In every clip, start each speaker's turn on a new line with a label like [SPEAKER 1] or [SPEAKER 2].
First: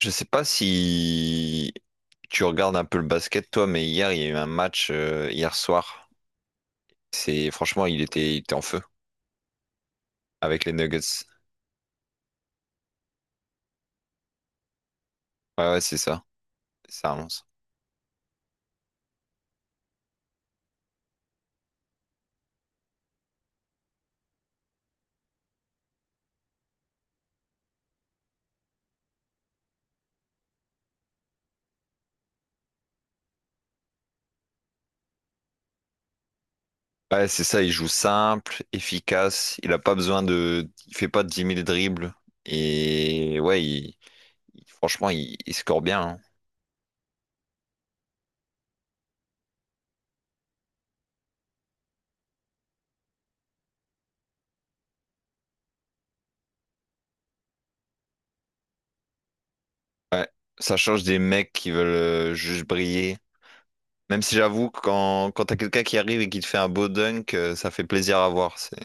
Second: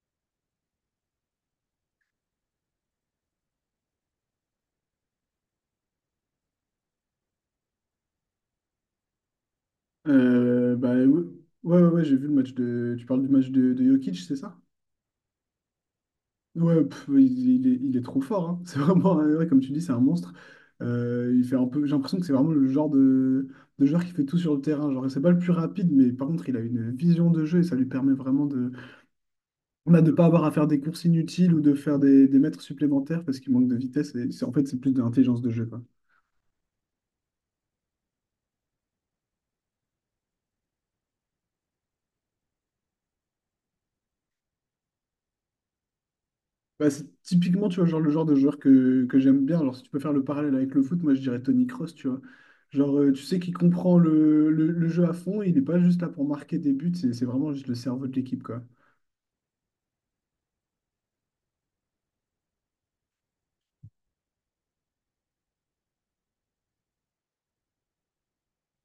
[SPEAKER 1] Je sais pas si tu regardes un peu le basket, toi, mais hier, il y a eu un match, hier soir. C'est, franchement, il était en feu avec les
[SPEAKER 2] Bah, ouais,
[SPEAKER 1] Nuggets.
[SPEAKER 2] ouais, ouais, ouais, j'ai vu le match de. Tu parles du match de Jokic, c'est ça?
[SPEAKER 1] Ouais, ouais, c'est ça.
[SPEAKER 2] Ouais, pff,
[SPEAKER 1] C'est un
[SPEAKER 2] il,
[SPEAKER 1] monstre.
[SPEAKER 2] il est, il est trop fort, hein. C'est vraiment, ouais, comme tu dis, c'est un monstre. Il fait un peu, j'ai l'impression que c'est vraiment le genre de joueur qui fait tout sur le terrain. Genre, c'est pas le plus rapide, mais par contre, il a une vision de jeu et ça lui permet vraiment de, on a de pas avoir à faire des courses inutiles ou de faire des mètres supplémentaires parce qu'il manque de vitesse. En fait, c'est plus de l'intelligence de jeu, quoi.
[SPEAKER 1] Ouais, c'est ça. Il joue simple, efficace. Il a pas besoin de, il fait pas dix mille dribbles. Et ouais, franchement, il score bien, hein.
[SPEAKER 2] Bah, c'est typiquement, tu vois, genre le genre de joueur que j'aime bien. Alors, si tu peux faire le parallèle avec le foot, moi, je dirais Tony Kroos, tu vois. Genre, tu sais qu'il comprend le jeu à fond, il n'est pas juste là pour marquer des buts, c'est vraiment juste le cerveau de l'équipe, quoi.
[SPEAKER 1] Ouais. Ça change des mecs qui veulent juste briller. Même si j'avoue que quand t'as quelqu'un qui arrive et qui te fait un beau dunk, ça fait plaisir à voir. C'est,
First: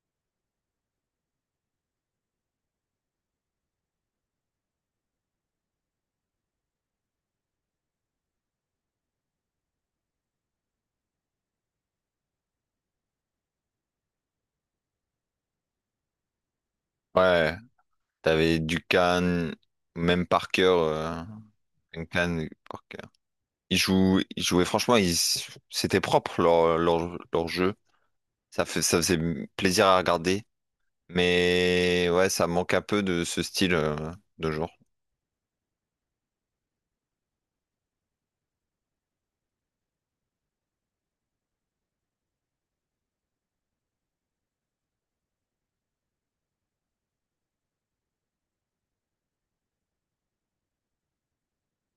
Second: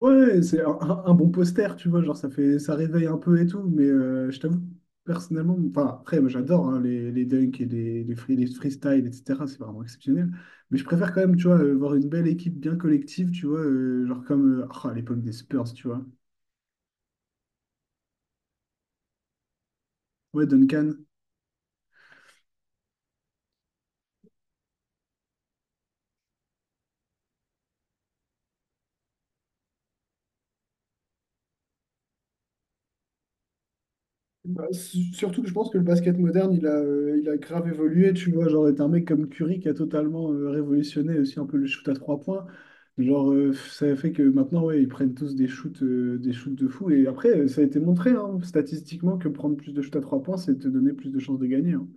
[SPEAKER 2] Ouais, c'est un bon poster, tu vois, genre, ça fait, ça réveille un peu et tout, mais je t'avoue, personnellement, enfin, après, moi, j'adore, hein, les dunks et les freestyles, etc., c'est vraiment exceptionnel. Mais je préfère quand même, tu vois, voir une belle équipe bien collective, tu vois, genre comme oh, à l'époque des Spurs, tu vois.
[SPEAKER 1] ouais. T'avais Duncan, même
[SPEAKER 2] Ouais,
[SPEAKER 1] Parker.
[SPEAKER 2] Duncan.
[SPEAKER 1] Duncan, Parker. Ils jouaient franchement, ils, c'était propre leur jeu. Ça faisait plaisir à regarder. Mais ouais, ça manque un peu de ce style de
[SPEAKER 2] Bah,
[SPEAKER 1] jour.
[SPEAKER 2] surtout que je pense que le basket moderne, il a grave évolué, tu vois, genre, t'as un mec comme Curry qui a totalement, révolutionné aussi un peu le shoot à 3 points. Genre, ça fait que maintenant, ouais, ils prennent tous des shoots de fou. Et après, ça a été montré, hein, statistiquement, que prendre plus de shoots à 3 points, c'est te donner plus de chances de gagner, hein.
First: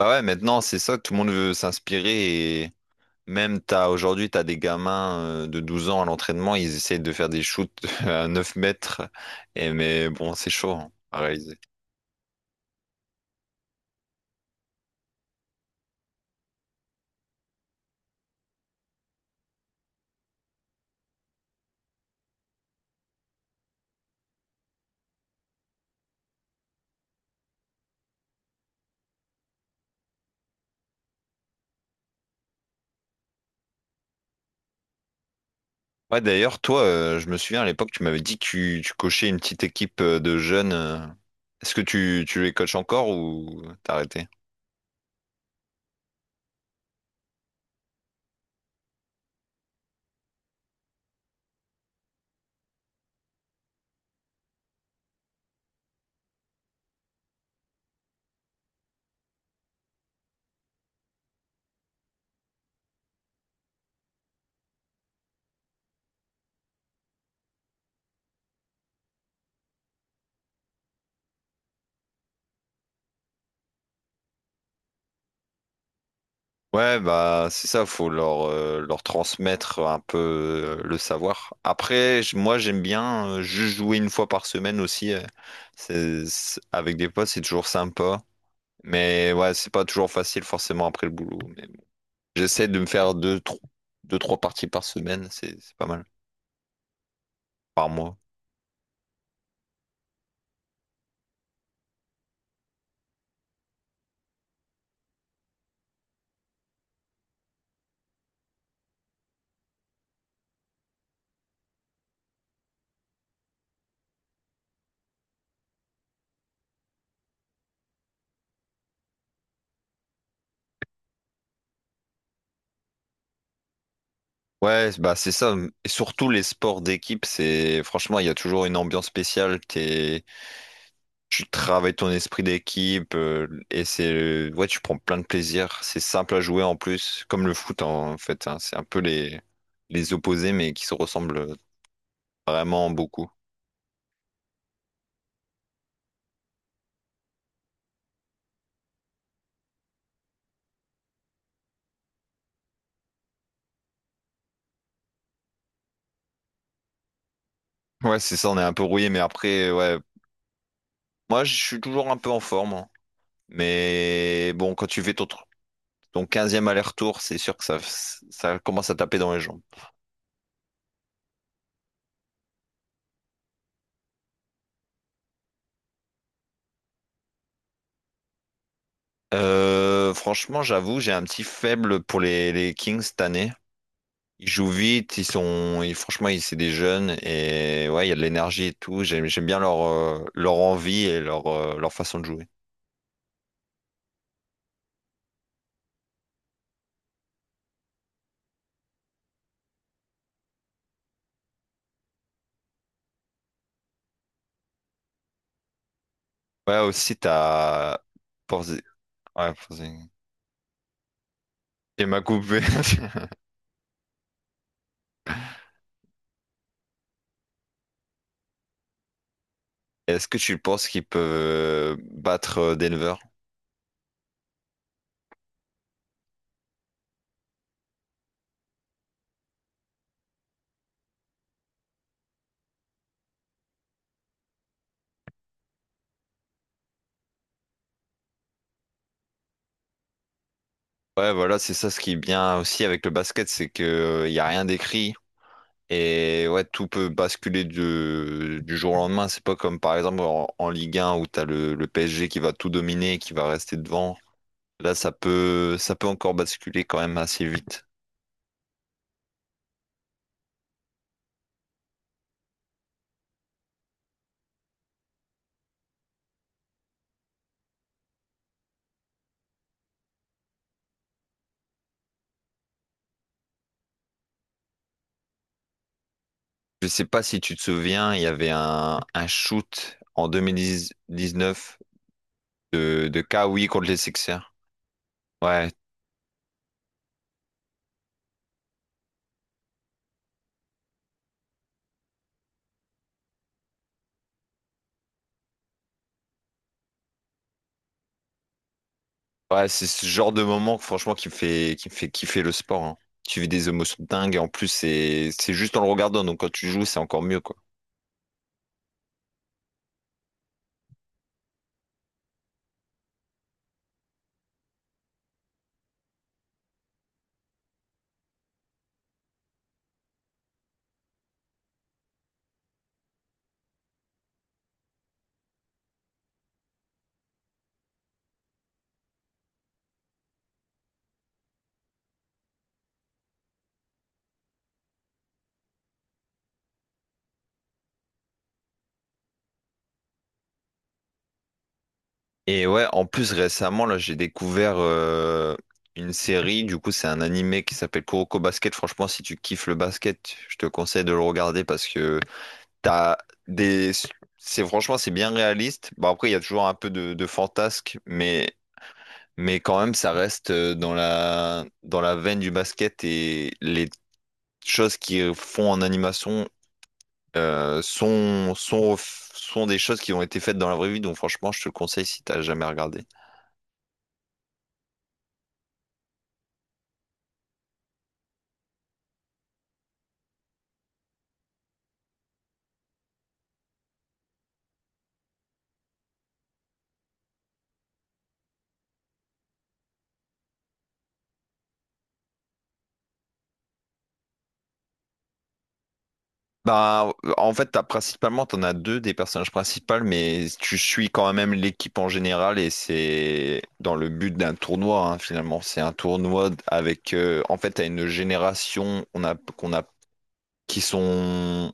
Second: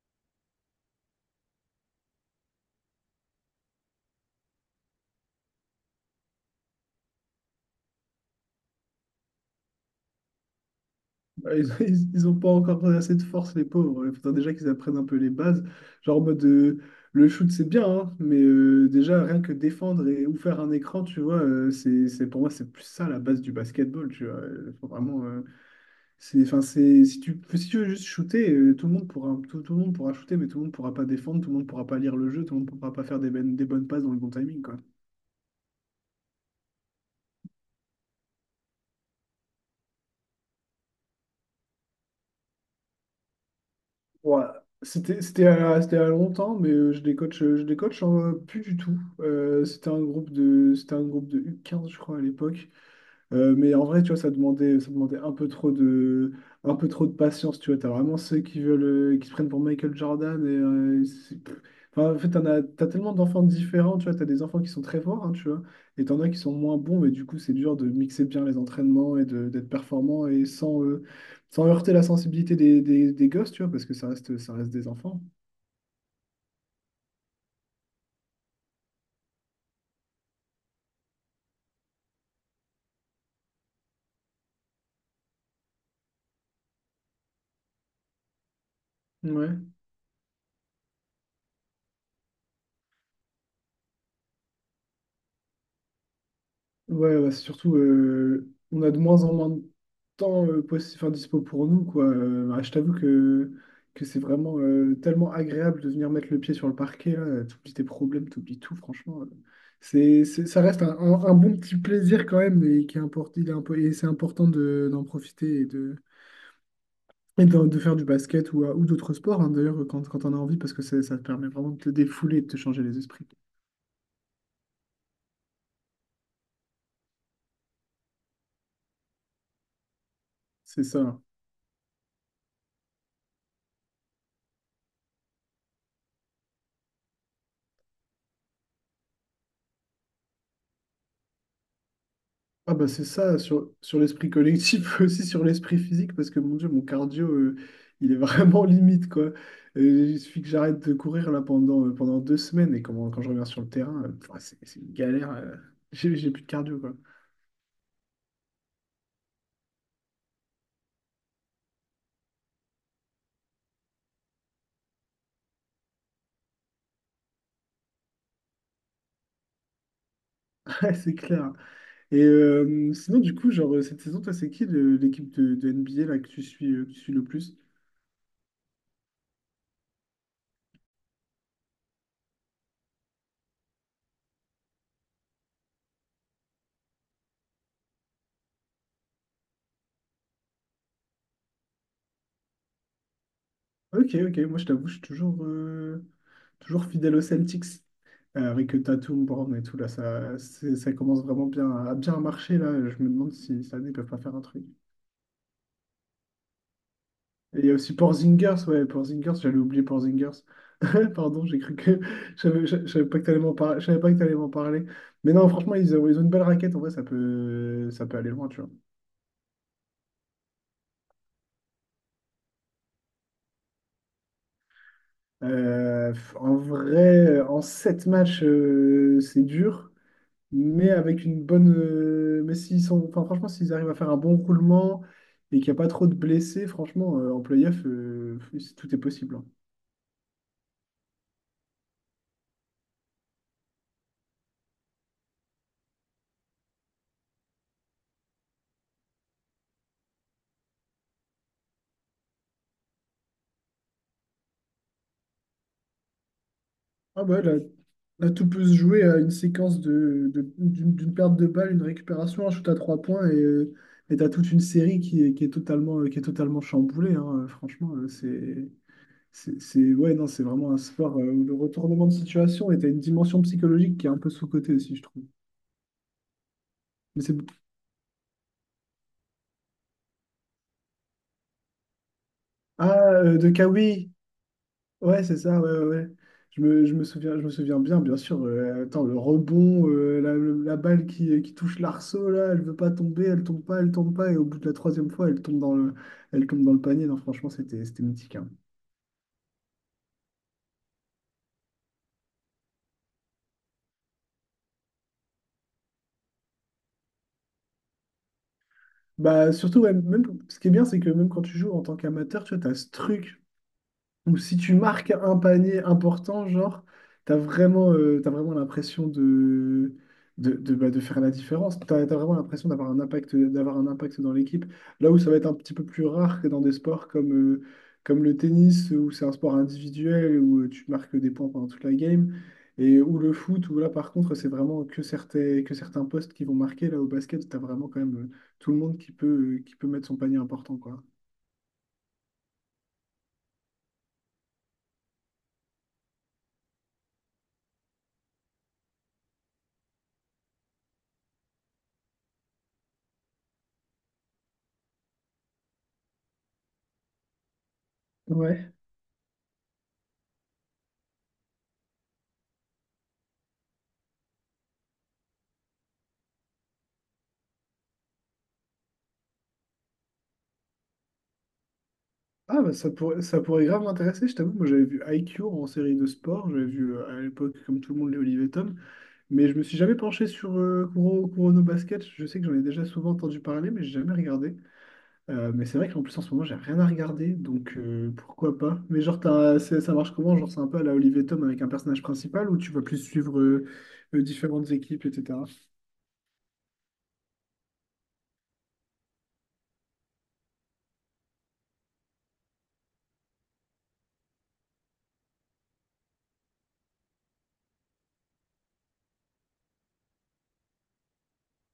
[SPEAKER 1] Bah ouais, maintenant, c'est ça, tout le monde veut s'inspirer. Et même t'as, aujourd'hui, t'as des gamins de 12 ans à l'entraînement, ils essayent de faire des shoots à 9 mètres. Et mais bon, c'est chaud hein, à
[SPEAKER 2] Ouais,
[SPEAKER 1] réaliser.
[SPEAKER 2] ils ont pas encore assez de force, les pauvres. Il faudrait déjà qu'ils apprennent un peu les bases. Genre en mode, le shoot, c'est bien, hein, mais, déjà rien que défendre et ou faire un écran, tu vois, pour moi, c'est plus ça la base du basketball, tu vois. Faut vraiment, enfin, c'est, si tu veux juste shooter, tout le monde pourra, tout le monde pourra shooter, mais tout le monde pourra pas défendre, tout le monde pourra pas lire le jeu, tout le monde pourra pas faire des bonnes passes dans le bon timing, quoi.
[SPEAKER 1] Ouais, d'ailleurs, toi, je me souviens à l'époque, tu m'avais dit que tu coachais une petite équipe de jeunes. Est-ce que tu les coaches encore ou t'as arrêté?
[SPEAKER 2] Ouais, c'était à longtemps, mais, je décoche plus du tout. C'était un groupe de U15, je crois, à l'époque. Mais en vrai, tu vois, ça demandait un peu trop de patience, tu vois. T'as vraiment ceux qui veulent, qui se prennent pour Michael Jordan pff. Enfin, en fait, t'as tellement d'enfants différents, tu vois. T'as des enfants qui sont très forts, hein, tu vois, et t'en as qui sont moins bons, mais du coup, c'est dur de mixer bien les entraînements d'être performant et sans heurter la sensibilité des gosses, tu vois, parce que ça reste des enfants.
[SPEAKER 1] Ouais, bah c'est ça, faut leur, leur transmettre un peu le savoir. Après, moi j'aime bien juste jouer une fois par semaine aussi. Avec des potes, c'est toujours sympa. Mais ouais,
[SPEAKER 2] Ouais.
[SPEAKER 1] c'est pas toujours facile forcément après le boulot. Mais bon. J'essaie de me faire deux, trois parties par semaine, c'est pas mal.
[SPEAKER 2] Ouais, ouais, c'est surtout,
[SPEAKER 1] Par mois.
[SPEAKER 2] on a de moins en moins de temps, enfin, dispo pour nous, quoi. Bah, je t'avoue que c'est vraiment, tellement agréable de venir mettre le pied sur le parquet, là. T'oublies tes problèmes, t'oublies tout, franchement. Ça reste un bon petit plaisir quand même, et qui est import- il est impo- et c'est important d'en profiter et de faire du basket ou d'autres sports, hein, d'ailleurs, quand on a envie, parce que ça te permet vraiment de te défouler et de te changer les esprits.
[SPEAKER 1] Ouais, bah c'est ça. Et surtout les sports d'équipe, c'est franchement, il y a toujours une ambiance spéciale. T'es...
[SPEAKER 2] C'est ça, hein.
[SPEAKER 1] Tu travailles ton esprit d'équipe et c'est ouais, tu prends plein de plaisir. C'est simple à jouer en plus, comme le foot en fait, hein. C'est un peu les opposés, mais qui se ressemblent
[SPEAKER 2] Ah bah
[SPEAKER 1] vraiment
[SPEAKER 2] c'est
[SPEAKER 1] beaucoup.
[SPEAKER 2] ça, sur l'esprit collectif, aussi sur l'esprit physique, parce que mon Dieu, mon cardio, il est vraiment limite, quoi. Il suffit que j'arrête de courir là pendant 2 semaines, et quand je reviens sur le terrain, pff, c'est une galère. J'ai plus de cardio, quoi.
[SPEAKER 1] Ouais, c'est ça. On est un peu rouillé, mais après, ouais, moi je suis toujours un peu en forme, hein. Mais bon, quand tu fais ton 15 aller-retour, c'est sûr que ça commence à taper dans les jambes.
[SPEAKER 2] Ouais, c'est clair. Et sinon, du coup, genre, cette saison, toi, c'est qui de l'équipe de NBA là, que tu suis le plus?
[SPEAKER 1] Franchement, j'avoue, j'ai un petit faible pour les Kings cette année. Ils jouent vite, ils sont, ils- franchement, ils, c'est des jeunes et ouais, il y a de l'énergie et tout. J'aime bien leur, leur envie et leur, leur façon de jouer.
[SPEAKER 2] Ok, ok, moi je t'avoue, je suis toujours fidèle aux Celtics. Avec Tatum, Brown et tout, là, ça commence vraiment bien à bien marcher, là. Je me demande si cette année, ils peuvent pas faire un truc.
[SPEAKER 1] Ouais, aussi,
[SPEAKER 2] Et il y a aussi
[SPEAKER 1] t'as
[SPEAKER 2] Porzingis,
[SPEAKER 1] Porzi-
[SPEAKER 2] ouais, Porzingis,
[SPEAKER 1] Ouais,
[SPEAKER 2] j'allais oublier
[SPEAKER 1] Porzi-
[SPEAKER 2] Porzingis. Pardon, j'ai cru que...
[SPEAKER 1] Il m'a coupé.
[SPEAKER 2] Je savais pas que t'allais m'en par- je savais pas que t'allais m'en parler. Mais non, franchement, ils ont une belle raquette, en vrai, ça peut aller loin, tu vois.
[SPEAKER 1] Est-ce que tu penses qu'ils peuvent battre Denver?
[SPEAKER 2] Euh, en vrai, en 7 matchs, c'est dur. Mais avec une bonne. Mais s'ils sont, enfin, franchement, s'ils arrivent à faire un bon roulement et qu'il n'y a pas trop de blessés, franchement, en playoff, tout est possible, hein.
[SPEAKER 1] Ouais, voilà, c'est ça ce qui est bien aussi avec le basket, c'est que il y a rien d'écrit. Et ouais, tout peut basculer du jour au lendemain. C'est pas comme par exemple en Ligue 1 où t'as le PSG qui va tout dominer et qui va rester devant. Là, ça peut encore basculer quand même
[SPEAKER 2] Ah bah
[SPEAKER 1] assez
[SPEAKER 2] là,
[SPEAKER 1] vite.
[SPEAKER 2] là, tout peut se jouer à une séquence d'une perte de balle, une récupération, un shoot à 3 points et t'as toute une série qui est totalement chamboulée, hein. Franchement, ouais, non, c'est vraiment un sport, où le retournement de situation et t'as une dimension psychologique qui est un peu sous-cotée aussi, je trouve.
[SPEAKER 1] Je sais pas
[SPEAKER 2] Mais c'est...
[SPEAKER 1] si tu te souviens, il y avait un shoot en 2019
[SPEAKER 2] Ah,
[SPEAKER 1] de
[SPEAKER 2] de
[SPEAKER 1] Kawi contre les
[SPEAKER 2] Kawhi.
[SPEAKER 1] Sixers.
[SPEAKER 2] Ouais, c'est ça, ouais,
[SPEAKER 1] Ouais,
[SPEAKER 2] ouais, ouais. Je me souviens bien, bien sûr. Attends, le rebond, la balle qui touche l'arceau, là, elle veut pas tomber, elle tombe pas, et au bout de la troisième fois, elle tombe dans le panier. Non, franchement, c'était mythique, hein.
[SPEAKER 1] ouais, c'est ce genre de moment franchement qui me fait kiffer le sport, hein. Tu vis des émotions dingues et en plus c'est juste en le regardant, donc quand tu joues, c'est encore mieux quoi.
[SPEAKER 2] Bah, surtout, ouais, même, ce qui est bien, c'est que même quand tu joues en tant qu'amateur, tu vois, t'as ce truc. Ou si tu marques un panier important, genre, t'as vraiment l'impression bah, de faire la différence. T'as vraiment l'impression d'avoir un impact dans l'équipe. Là où ça va être un petit peu plus rare que dans des sports comme le tennis, où c'est un sport individuel, où tu marques des points pendant toute la game, et où le foot, où là, par contre, c'est vraiment que certains postes qui vont marquer. Là, au basket, t'as vraiment quand même, tout le monde qui peut mettre son panier important, quoi.
[SPEAKER 1] Et ouais, en plus récemment, là, j'ai découvert une série, du coup, c'est un animé qui s'appelle Kuroko Basket. Franchement, si tu kiffes le basket, je te conseille de le regarder parce que t'as des... C'est franchement, c'est bien réaliste. Bon, après, il y a toujours un peu de fantasque,
[SPEAKER 2] Ouais.
[SPEAKER 1] mais quand même, ça reste dans la veine du basket et les choses qu'ils font en animation sont des choses qui ont été faites dans la vraie vie, donc franchement, je te le conseille si t'as
[SPEAKER 2] Ah,
[SPEAKER 1] jamais
[SPEAKER 2] bah,
[SPEAKER 1] regardé.
[SPEAKER 2] ça pourrait grave m'intéresser, je t'avoue. Moi, j'avais vu IQ en série de sport. J'avais vu, à l'époque, comme tout le monde, les Olivier Tom. Mais je me suis jamais penché sur, Kurono Basket. Je sais que j'en ai déjà souvent entendu parler, mais j'ai jamais regardé. Mais c'est vrai qu'en plus, en ce moment, j'ai rien à regarder. Donc, pourquoi pas? Mais genre, ça marche comment? Genre, c'est un peu à la Olivier Tom avec un personnage principal ou tu vas plus suivre, différentes équipes, etc.
[SPEAKER 1] Bah, en fait, t'as principalement, t'en as deux des personnages principaux, mais tu suis quand même l'équipe en général et c'est dans le but d'un tournoi, hein, finalement. C'est un tournoi avec, en fait, t'as une génération, on a, qu'on a, qui sont, on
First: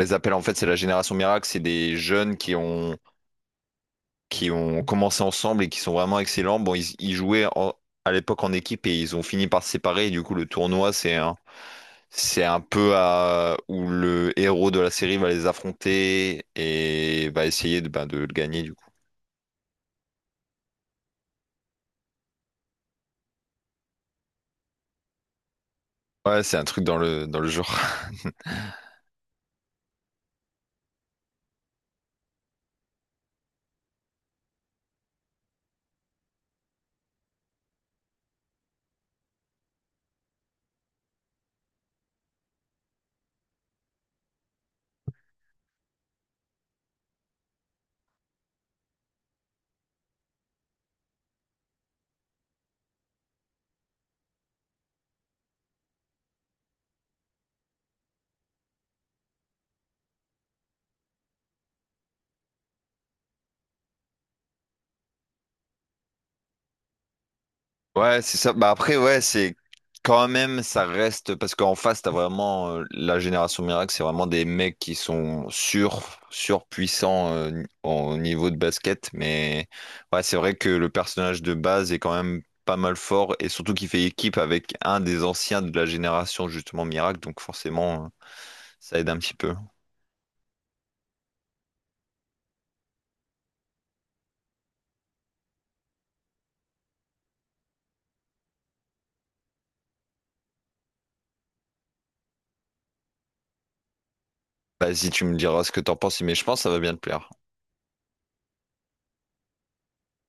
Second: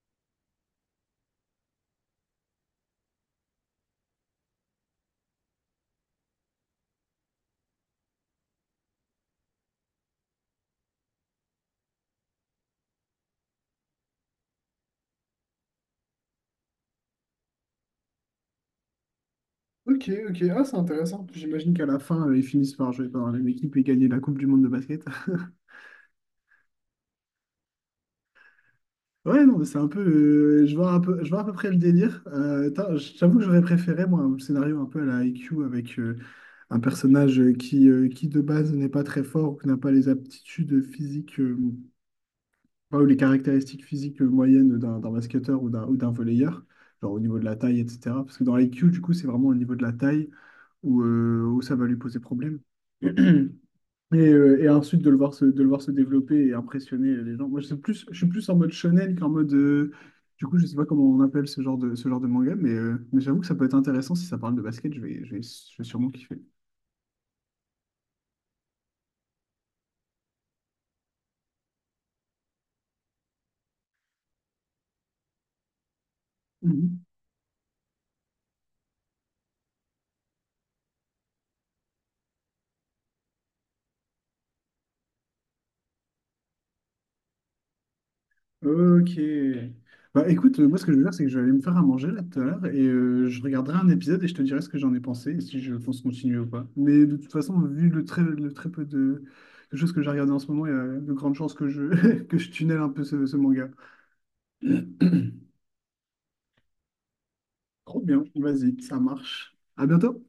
[SPEAKER 1] les appelle en fait, c'est la génération miracle, c'est des jeunes qui ont commencé ensemble et qui sont vraiment excellents. Bon, ils jouaient à l'époque en équipe et ils ont fini par se séparer et du coup, le tournoi, c'est un c'est un peu à... où le héros de la série va les affronter et va essayer de, bah, de le gagner du coup.
[SPEAKER 2] Ok, ok. Ah, c'est intéressant. J'imagine qu'à la fin, ils finissent par jouer dans la même équipe et gagner la Coupe du Monde de basket.
[SPEAKER 1] Ouais, c'est un truc dans le genre.
[SPEAKER 2] Ouais, non, mais c'est un peu. Je vois à peu près le délire. Tain, je t'avoue que j'aurais préféré, moi, un scénario un peu à la IQ avec, un personnage, qui, de base, n'est pas très fort ou qui n'a pas les aptitudes physiques, enfin, ou les caractéristiques physiques, moyennes d'un basketteur ou d'un volleyeur, genre au niveau de la taille, etc. Parce que dans l'IQ, du coup, c'est vraiment au niveau de la taille où ça va lui poser problème. Et ensuite de le voir de le voir se développer et impressionner les gens. Moi, je suis plus en mode shonen qu'en mode. Du coup, je sais pas comment on appelle ce genre de manga, mais j'avoue que ça peut être intéressant si ça parle de basket. Je vais sûrement kiffer.
[SPEAKER 1] Ouais, c'est ça. Bah après, ouais, c'est quand même, ça reste parce qu'en face, t'as vraiment la génération miracle, c'est vraiment des mecs qui sont
[SPEAKER 2] Mhm.
[SPEAKER 1] surpuissants au niveau de basket. Mais ouais, c'est vrai que le personnage de base est quand même pas mal fort et surtout qu'il fait équipe avec un des anciens de la génération justement miracle. Donc forcément. Ça aide un petit peu.
[SPEAKER 2] Ok. Bah écoute, moi, ce que je vais faire, c'est que je vais aller me faire à manger là tout à l'heure et je regarderai un épisode et je te dirai ce que j'en ai pensé et si je pense continuer ou pas. Mais de toute façon, vu le très peu de choses que j'ai regardé en ce moment, il y a de grandes chances que je tunnel un peu ce manga.
[SPEAKER 1] Vas-y, tu me diras ce que t'en penses, mais je pense que ça va bien te plaire.
[SPEAKER 2] Trop bien, vas-y, ça marche. À bientôt.